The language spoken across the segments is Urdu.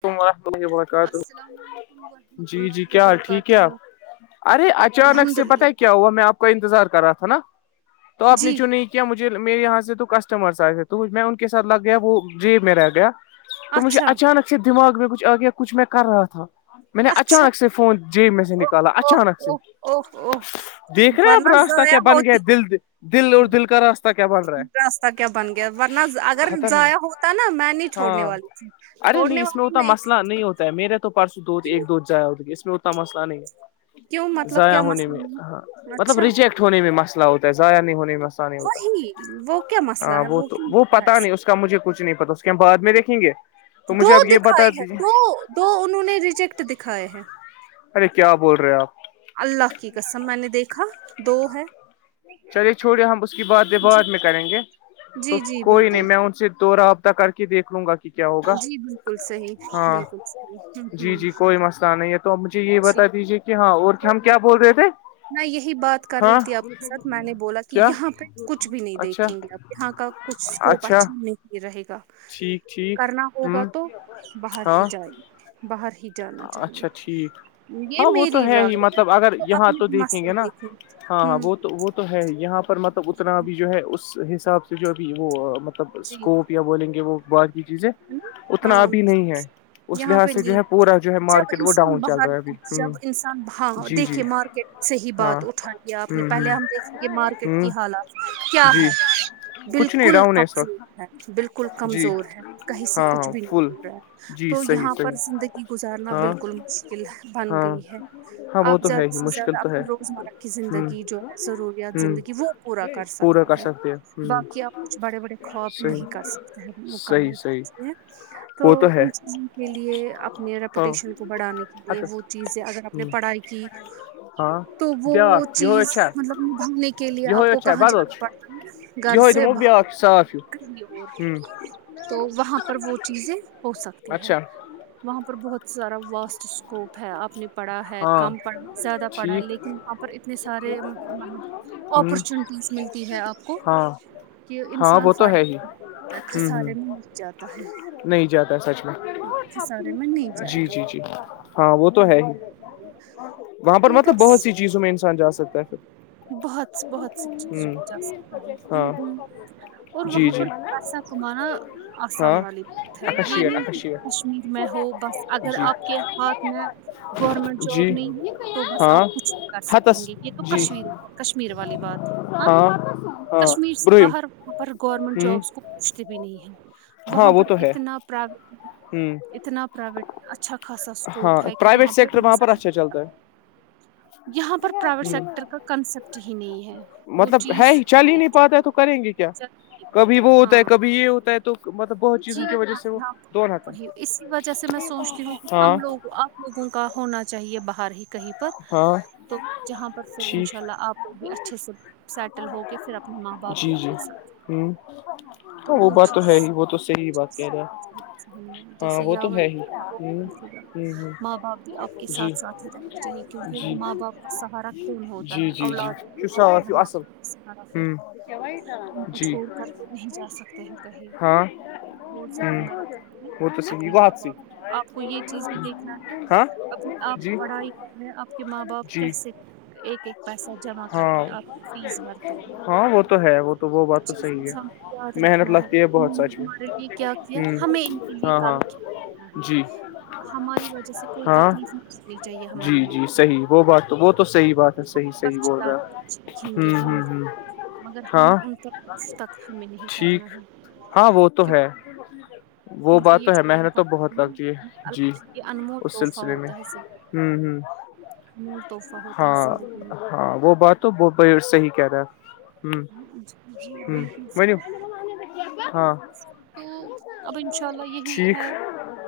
ت لگ بہت السلام علیکم ورحمۃ اللہ کیا حال ٹھیک ہے وبرکاتہ آپ ارے اچانک الحمد سے پتا للہ کیا ہوا میں آپ کا انتظار کر رہا تھا نا تو آپ جی نے چوں نہیں کیا کیا مجھے میرے یہاں سے تو کسٹمرس آئے تھے تو میں ان کے ساتھ لگ گیا وہ جیب میں رہ گیا تو مجھے اچھا اچانک سے دماغ میں کچھ آ گیا کچھ میں کر رہا تھا میں نے اچھا اچانک سے فون جی میں سے او نکالا او اچانک سے او او او دیکھ رہے اب ورنہ راستہ ضائع کیا بن گیا ہے ہوتی دل دل اور دل کا راستہ کیا بن رہا ہے راستہ کیا بن گیا ورنہ اگر خطرناک ضائع ہوتا نا میں نہیں چھوڑنے ہاں والی تھی ارے نہیں چھوڑنے اس میں والی اتنا مسئلہ تھی نہیں ہوتا ہے میرے تو پرسوں دو کیوں ایک دو جایا ہو اس میں اتنا مسئلہ نہیں کیوں ہے مطلب ضائع کیا ہونے مسئلہ میں ہاں نہیں مطلب اچھا ریجیکٹ ہونے میں مسئلہ ہوتا ہے ضائع نہیں ہونے میں مسئلہ نہیں ہوتا وہی وہ کیا مسئلہ ہاں ہے وہ تو کیوں وہ ہوتا ہے پتا نہیں ایسے اس مجھے کچھ نہیں پتا اس کے ہم بد میں دیکھیں گے تو دو مجھے آپ یہ بتا دکھائی ہے دیجیے دو دو انہوں نے ریجیکٹ دکھائے ہیں ارے کیا بول رہے آپ اللہ کی قسم میں نے دیکھا دو ہے چلیے چھڑے ہم اس کی بعد جی بعد میں کریں گے تو جی جی کوئی نہیں بالکل میں ان سے دو رابطہ کر کے دیکھ لوں گا کہ کیا ہوگا جی بالکل صحیح ہاں بالکل صحیح ہ جی جی ہ کوئی مسئلہ نہیں ہے تو مجھے یہ جی بتا دیجیے کہ ہاں اور کیا ہم کیا بول رہے تھے میں یہی بات کر رہی ہاں تھی آپ کے ساتھ میں نے بولا کہ کیا یہاں پہ کچھ بھی نہیں اچھا دیکھیں گے آپ یہاں کا کچھ اسکوپ اچھا نہیں رہے گا ٹھیک ٹھیک کرنا ہ ہوگا تو باہر ہی ہاں جائے گ باہر ہی جانا چاہیے اچھا ٹھیک یہ ہاں وہ تو میری ہے ہی رائے مطلب اگر یہاں ہاں اپنے تو بھی دیکھیں گے مسئلے نا ہاں ہ ہاں وہ تو وہ تو ہے یہاں پر مطلب اتنا اب جو ہے اس حساب سے جو ابھی وہ مطلب جی ہے اسکوپ بولیں گے وہ باد کی چیزیں نا اتنا ہاں ابھی نہیں ہے اس یہاں پہ لحاظ سے جو نہیں ہے پورا جو ہے جب مارکیٹ وہ انسان ڈاؤن چل باہر رہا ہے ابھی ہ جب انساناں جی جی دیکھے مارکیٹ سے ہی ہاں بات اٹھائے آپ نے ہ پہلے ہم دیکھیں گے ہ مارکیٹ ہ کی حالات کیا جی ہے کچھ نہیں بالکل ڈاؤن ہے اس کمز وقت بالکل جی کمزور ہے کہیں سے ہاں کچھ ہاں بھی فل نہیں ہو رہا ہے جی تو صحیح یہاں پر صحیح زندگی گزارنا ہاں بالکل مشکل بن ہاں گئی ہے ہاں وہ آپ تو ہے زیادہ ہی سے زیادہ مشکل تو ہے اپپنی روزمرہ ہ زندگی جو ہے ضروریات ہ زندگی وہ پورا کر پورا سکتے کر ہیں باقی ہ آپ کچھ بڑے بڑے خواب صحیح نہیں کر سکتے ہیں صحیح مکمل صحیح ح تو وہ ہے ان چیزوں کے لیے آپ اپنے ہاں ریپوٹیشن کو بڑھانے کے لیے ہتس وہ چیزیں اگر اپنے پڑھائی کی ہاں تو وہ بیٛاکھ یِہوے چیز چھا مطلب نبھانے کے لیے آپ یِہوے کو چھا کہاں بدل جانا چھُ پڑتا ہے گھر یِہوے سے دِمو بہ بیٛاکھ صاف ہیٛوٗ ہوں وہاں پر وہ چیزیں ہو سکتی ہے اچھا وہاں پر بہت سارا واسٹ اسکوپ ہے اپنے پڑھا ہے ہاں کم پڑا زیادہ پڑھا ہے ٹھیک لیکن وہاں پر اتنے سارے مطلب ہوں اپرچونیٹیز ملتی ہے آپ کو ہاں کہ ہاں انسان وہ تو ہے ہی فائدہہتا ہے ہوں ہوں خھسارے میں مچ جاتا ہے نہیں جاتا سچ میں ہاں خسارے میں نہیں جائے جی گا جی جی ہاں وہ تو ہے ہی وہاں پر تو مطلب بس بہت سی چیزوں میں انسان جا سکتا ہے پھر بہت بہت سی چیزیں ہوں بھی جا سکتا ہے ہ ہاں ہ اور جی وہاں پر جی پیسہ کمانا آسان ہاں والی بات ہے یہ اکشیٹ نہیں کہ اکشیٹ کشمیر میں ہو بس اگر جی آپ کے ہاتھ میں گورنمنٹ جاب جی نہیں ہے تو بس ہاں آپ کچھ کر سکیں ہتس گے یہ تو جی کشمیر کشمیر والی بات ہاں ہاں کشمیر سے برہم باہر پر گورنمنٹ ہ جابس کو کچھ بھی نہیں ہے ہاں وہاں وہ پر تو ہے اتنا ہ اتنا پرائیویٹ اچھا خاصا ہاں اسکوپ ہے کہ پرائیویٹ وہاں پہ سیکٹر پر مظاہر اچھا چلتا ہے یہاں پرائیویٹ سیکٹر ہ کا سبچ ہی نہیں ہے وہ مطلب ہے چیز چل ہی نہیں پاتا ہے تو کریں گے کیا کبھی وہ ہوتا ہاں ہے کبھی یہ ہوتا ہے تو مطلب بہت چیزوں جی کی وجہ ہاں سے وہ ہاں دون ہاتھ وہی اسی وجہ سے میں سوچتی ہوں کہ ہاں ہم لوگ آپ لوگوں کا ہونا چاہیے باہر ہی کہیں پر ہاں تو جہاں پر پھر ان شاء ٹھیک اللہ آپ بھی اچھے سے سیٹل ہو کے پھر اپنے ماں باپ بھی اپنے ساتھ ہوں رہیں، [inaudible] تو وہ چیز کہہ رہے صحی ہے ہاں جیسے وہ تو یاور ہے ہی ہ ہ ہ ماں باپ بھی آپ کے جی ساتھ ساتھ ہی رہنا چاہیے کیونکہ جی ماں باپ کا سہارا کون ہوتا جی جی اولاد جی ہوتے شاف ہیں ماں اصل باپ طارا ہ پھر ہم جی کھوڑ کر کے نہیں جا سکتے کہیں ہاں وہور ذہن نہ رکھتے ہیں ہوں وہ تو صحیح اپنے ماں بات سی باپ آپ کو یہ چیز بھی دیکھنا ہے ہاں اپنی آپ جی پڑھائی آپ کے ماں باپ جی کیسے ایک ایک پیسہ جمع کر ہاں کے آپ فیس بھرتے ہاں وہ تو ہے وہ تو وہ اس بات تو چیز صحیح ہے یاد محنت رکھنا ہے لگتی بہت نے سچ ہمارے لیے کیا کیا میں ہمیں ان کے ہ لیے ہاں ہاں کال کیا جی ہماری وجہ سے کوئی ہاں تکلیفنی چاہیے ہمارے جی ماں جی باپ صحیح وہ بات تو وہ تو صحی بات ہے وہ صحیح ہم پر صحی بول چلا رہا سیکھیں ہوں گے وہ ان کا ہوں حق ہ ہے، مگر ہم ہاں ان کا اس تکت ہمیں نہیں کرنا ٹھیک ہے ہاں وہ تو ہے وہ کیونکہ بات یہ تو ہے محنت تو بہت لگتی ہے جی انمٹ اس تحفہ سلسلے میں ہوتا ہے صرف ہوں ہوں [unintelligible] مول تحفہ ہوتا ہے زندگی ہاں وہ بات تو ب صحیح کہ تھا میں جی جی ہ بالکل ہو ہاں تو اب انشاء اللہ یہی ٹھیک ہے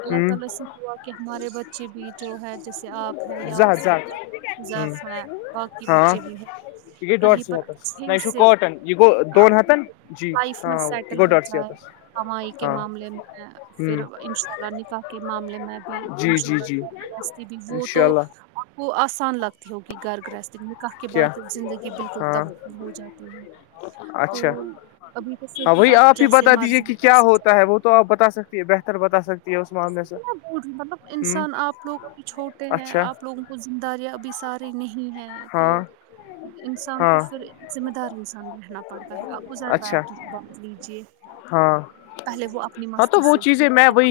ہوں اپ کے ہمارے بچے بھی جو ہے جسے اپ ہیں یا وہ زہت جانتے ہیں زہت ہ ضاف اورق کی ہاں بچے بھی ہیں یہ گٔے ڈۄڈ کہیں سی پر ہتس اچھ نہ یہ چھُ سےنی کاٹن یہِ گوٚو دۄن ہتن جی لائف میں ہاں یہِ سیٹل گوٚو ڈۄڈ سی ہو ہتس ہوائی کے ہاں معاملے میں پھر ہ ان شاء اللہ نفا کے معاملے میں میں بھی جی انشاء جی جی اللہ کرست بھی وہ انشاء تو اللہ آپ کو آسان لگتی ہوگی گھر گرہست میں کہ کے کیا بعد زندگی بالکل ہاں تب ہو جاتی ہے تو اچھا ابھی تو پھر ہاں بھی وہی آپ ہی جیسے بتا دیجیے مارجن کہ کیا سکتے ہوتا ہے وہ تو آ بتا سکتی ہے بہتر بتا سکتے کتنا دور مطلب انسان آپ لوگ ابھی چھوٹے ہیں اچھا آپ لوگ وہ زم داریاں ابھی ساری نہیں ہے [unintelligible] ہاں [inaudible] انسان کو ہاں پھر ذمہ دار انسان رہنا پڑتا ہے آپ ازر اچھا بایات بوات لیجیے ہاں پہلے وہ اپنی مستی سے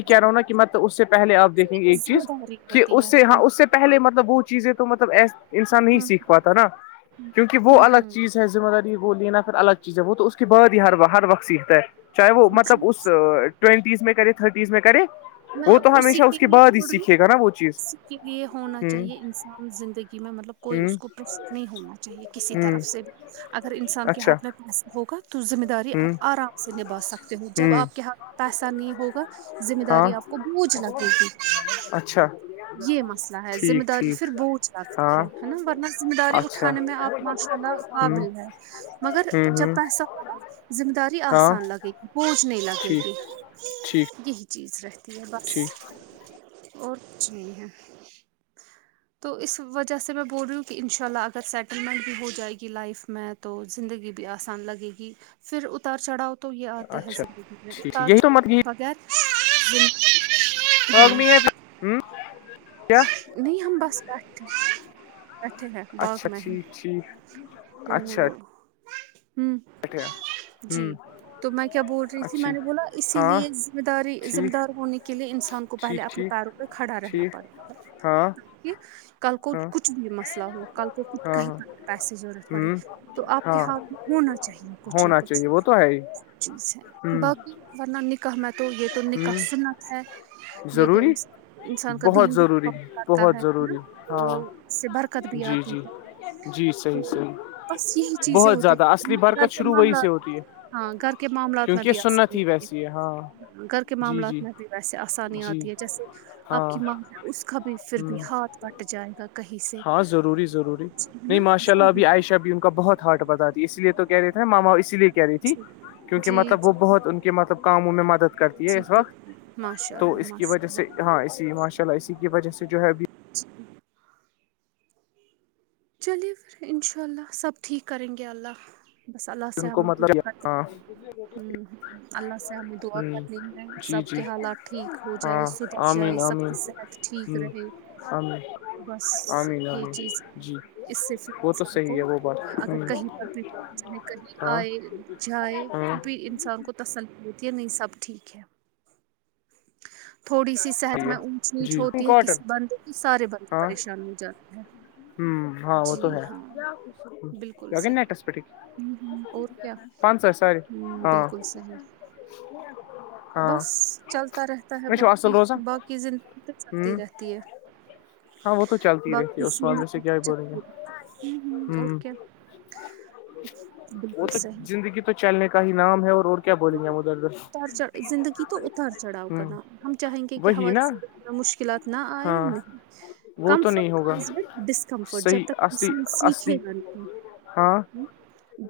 جاتی رونا تھی کی متلب اس سے پہل آپ پھر دیکھیں گے ایک ذمہ چیز داری کہ ہوتی اس ہے سے ہاں ہوں، اس سے پہلے مطلب وہ چیزیں تو مطلب ای انسان نہیں ہوں، سیکھ پاتا نا ہوں، کیونکہ وہ ہوں، الگ ہوں۔ چیز ذمہ داری ہے وہ لینا پھر الگ چیز ہے وہ تو اس کے بع ہیر ہر وت سیکھتا ہے چاہے وہ جی، مطلب اس ٹوینٹیز میں کرے تھرٹیز میں کرے میں وہ اب تو اسی ہمیشہ کے اس لیے بعد ہی بول رہی سیکھے ہوں گا نا وہ چیز اسی کے لیے ہونا چاہیے ہ انسان زندگی میں مطلب کوئی ہ اسس کوو پریفر نہیں ہونا چاہیے کسی ہوں طرف سے بھی اگر انسان کے اچھا ہاتھ میں پیسہ ہوگا تو ذمہ داری ہوں آپ آرام سے نبھا سکتے ہو جب ہوں آپ کے ہاتھ پیسہ نہیں ہوگا ذمہ ہاں داری آپ کو بوجھ لگے گی اچھا یہ مسئلہ ہے ذمہ ٹھیک داری ٹھیک پھر بوجھ ہاں نا ورنہ ذمہ داری اچھا اٹھانے میں آپ ماشاء اللہ ہوں قابل ہے مگر ہوں جب ہوں پیسہ ہوگا ذمہ داری ہاں آسان لگے گ کوچ نہیں لگے ٹھیک ٹھیک گی چیز رہتی ہے بس ٹھیک اور ک نہیں ہے تو اس وجہ سے میں بول رہی ہوں کہ انشاءاللہ اگر سیکنڈ ہو جائے گی لائف میں تو زندگی بھی آسان لگے گی پھر اتار چڑھا تو یہ آتے ہیں اچھا زندگی ٹھیک یہی تارج تو مت بغیر بغمی ہے پھر ہوں نہیں ہم بس پٹ پٹھ ہیں باغ اچھا مہم ٹھیک ٹھیک تو اچھا ہوں بیٹھے جی ہوں تو میں کیا بول رہی تھی اچھی میں نے بولا اسی ہاں لیے ذمہ داری ذمہ ٹھیک دار ہونے کے لیے انسان کو پہلے ٹھیک اپنے ٹھیک تاروں پہھڑا رہنا ٹھیک پڑتا ہے ہاں کہ کل کو ہاں کچھ بھی مسئلہ ہو کل کو کچھ ہاں کہیں پر پیسے ضرورت پڑے ہاں ہ تو آپ کے ہاں ہاتھ میں ہونا چاہیے کچھ نہ ہونا کچھ چاہیے وہ تو ہے ہی چیز ہے ہ باقی ورنہ نکاح میں تو یہ تو نکاح ہ سنت ہے یہ تو ضروری انسان بہت قدیم ضروری بھیم کرتا ہے بہت نا ضروری تو ہاں اس سے برکت بھی جی آتی جی ہے جی تو صحی صحیح [unintelligible] بس یہی چیز بہت ت زیادہ اصلی گھر برکت کے شروع وہی سے معاملات ہوتی ہے ہاں گھر کے معاملات میں کیونکہ یہ بھی سنت آسانی ہی ہو ویسی ہے ہاں ہے گھر کے جی جی معاملات میں ویسے آسانی جی آتی ہے جیسے آپ ہاں کی ماں ہے اس کا بھی پھر بھی ہ ہاتھ پٹ جائے کہیں سے ہاں ضروری ضروری جی ہے نہیں نا ماشاء اللہ وہی ابھی عائشہ بھی ان کا بہت ہارٹ بتات اس لیے تو کہہ رہے تھے ماما اس لیے کہ کہہ رہی تھی جی کیونکہ جی مطلب وہ جی بہت ان کے مطلب کاموں میں مدد کرتی ہے جی اس وقت بالکل ماشاء تو اللہ اس کی ماشاء وجہ سے اللہ ہاں اسی ماشاء اللہ اسی کی وجہ سے جو ہے ابھی جچھ چلیے پھر انشاء اللہ سب ٹھیک کریں گے اللہ بس اللہ سے ان کو ہمیں مطلب دعا کر ہاں اللہ سے ہمیں دعا ہ کرنی ہے جی سب جی کے حالات ٹھیک ہو جائے ہاں سدھر جائے آمین سب آمین کی صحت ٹھیک رہے ہ آمین بس آمین یہ آمین چیز جی اس سے پھر وہ تو انسان صحیح کو ہے وہ بات اگر کہیں پہ چے کہیں ہاں آئے جائے ہاں بھی انسان کو تستی ہے نہیں سب ٹھیک ہے تھوڑی سی صحت صحیح ہے میں اونچ نیچ جی ہوتی ہے کاٹن کسی بند تو سارے بند ہاں پریشان ہو جاتے ہیں ہاں وہ تو جی ہے ہاں بالکل صحیح لگنٹس پٹی ہوں ہوں اور کیا پانچ سو سار ہوں ہاں بالکل صحیح ہاں بس چلتا رہتا ہے میں چھو اصل باقی روزان باقی زندگی تو ہ چلتی رہتی ہے ہاں وہ تو چلتی رہتی ہے اس بیندی معاملے سے کیا ہی بولیں گے ہ اور کیا وہ بالکل تو صحیح زندگی تو چلنے کا ہی نام ہے اور اور کیا بولیں گے ہم ادھر ادھر اتار چ زندگی تو اتار چڑھا ہ کر ہم چاہیں گے کہ وہی ہمار نا انا مشکلات نہ آئے ہاں نہیں وہ تو کمفرٹ نہیں ہوگا کمز وھ ڈسکمفرٹ جب صحیح تک اصلی انسان سیکھے اصلی گا ہاں ہم-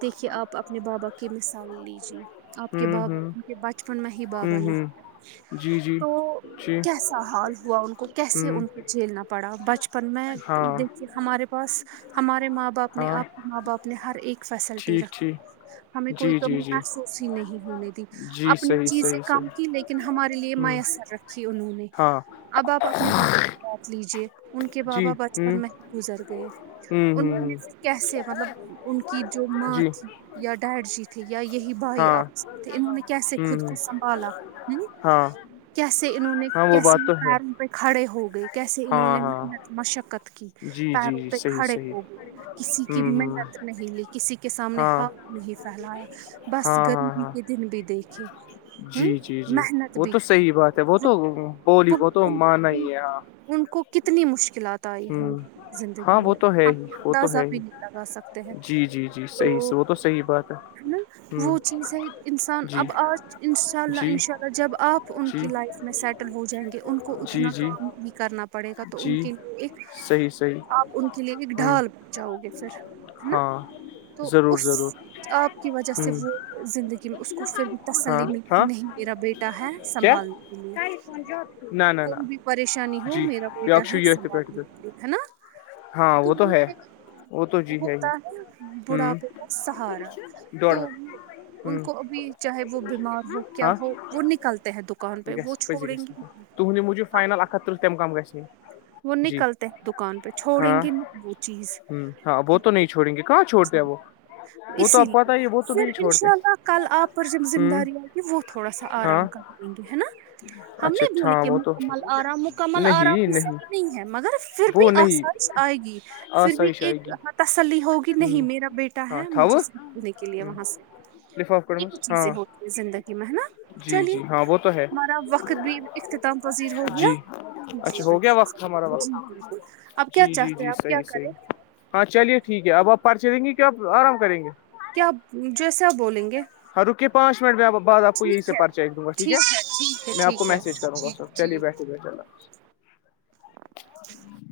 دیکھیے آپ اپنے بابا کی مثال لیجیے آپ کے ہوں بابا ہوں ان کے بچپن میں ہی بابا ہوں نے ہوں جی جی تو جی کیسا حال ہوا ان کو کیسے ہوں ان کو جھیلنا پڑا بچپن پر میں ہاں دیکھیے ہمارے پاس ہمارے ماں باپ نے ہاں آپ کے ماں باپ نے ہر ایک فیسلٹی ٹھیک رکھ ٹھیک ہمیں کوئی جی کمی جی جی محسوس ہی نہیں ہونے دی جی اپنی صحیح چیزیں صحیح کم کی صحیح لیکن ہمارے لیے ہ میسر رکھی انہوں نے ہاں اب آپ اپنے بپ سے بات لیجے ان کے جی بابا ہ بچپن مح گزر گئے ہ ان ہ ہ کیسے مطلب ان کی جو ماں جی تھی یا ڈیڈ جی تھی یا یہی بھائی ہاں آپس اننہوں نے کیسے ہ خود کو ہ سنبھالا ہاں کیسے انہوں نے ہاں وہ کیسے بات تو ہے پیروں پہ کھڑے ہو گئے کیسے ہاں انہوں نے ہاں محنت مشقت کی جی جی پیروں جی پہ صحیح کھڑے صحیح ہو گئے کسی کی ہوں ہ محنت نہیں لی کسی کے سامنے ہاں ہاتھ نہیں پھیلایا بس ہاں ہاں گرمی ہاں کے دن بھی دیکھیں جی جی جی وہ تو صحی بات ہے وہ رو- تو بولی وہ بہت- تو ان, مانا ان, ہی ہے ہاں ان کو کتنی مشکلات آئی ہوںی ہوں زندگی ہاں وہ میں تو ہے ہم ہی کو وہ تو اندازہ ہے بھی ہی نہیں لگا سکتے ہیں جی جی جی تو صحیح وہ صحیح بات ہے نا ہوں وہ چیز ہے انسان جی اب آج ان شاء اللہ جی ان شاء اللہ جب آپ ان کی جی لائف میں سیٹل ہو جائیں گے ان کو جی اتنا جی کام نہیں کرنا پڑ پڑے گا تو ان جی کے ایک صحیح صحیح آپ ان کے لیے ایک ہوں ڈھال جاؤ گے پھر ہے نا ہاں تو ضرور ضرور اس آپ کی وجہ سے ہوں وہ زندگی میں اس کو پھر بھی ہاں تسلی میں ہاں نہیں میرا بیٹا ہے کیا سنبھالنے کے لیے نہ نہ نہ کوئی بھی پریشانی ہو جی میرا بیٹا بیاکھ چھُ ہے ییٚتھۍ پٮ۪ٹھ سوال تہِ دہے نا ہاں وہ تو ہے وہ تو جی ہوتا ہی ہے بڑھاپے ہ کا سہارا ڈوڑ تو ہتھ ہ ان کو ابھی چاہے وہ بیمار ہو کیا ہاں ہو وہ نکلتے ہیں دکان پہ وہ چھوڑیں گی تہند مجبائنلک ہ تہ تم کم گنے وہ نکلتے دکان پہ چھوڑیں ہاں گے وہ چیز ہاں وہ تو نہیں جی۔ چھوڑیں گے کہاں چھوڑتے ہیں وہ وہ تو اسی آپ پت لیے ہی ہے وہ تو پھر نہیں ان چھوڑتے شاء اللہ کل آپ پر جب ذمہ ہ داری آئے گی وہ تھوڑا سا ہاں آرام کر یں گے ہے نا ہم اچھا نہیں بوولے ہاں کہ وہ تو مکمل آرام مکمل آرام نہیں ک نہیں سے ہے مگر پھر بھی وہ نہیں آسائش آئے گی پھر بھی آسائش آئے ایک گی تسلی ہوگی ہ نہیں میرا بیٹا ٹا ہاں ہے مجھے تھاو س پنے کے لیے وہاں سے لفاف کڑمس یہ ہاں چیزیں ہوتی زندگی میں نا جی جی ہاں وہ تو ہے چلیےار اختتام پذیر ہو گیا جی جی اچھا ہو گیا بالکل وقت صحیح ہمارا جی وقت بالکل آپ کیا جی جی چاہتے ہیں جی آپ کیا صحیح کریں صحیح ہاں چلیے ٹھیک ہے اب آپ پرچے دیں گے کہ آپ آرام کریں گے کیاپ جیسے آپ بولیں گے ہاں رکے پانچ منٹ میں بد آپ کو یہیں ٹھیک سے ہے پرچہ دوں گا ٹھیک ہے ٹھیک ہے میں آپ کو ٹھیک ہے میسج کروں گا سر چلیے بیٹھے اللہ ہ [unintelligible]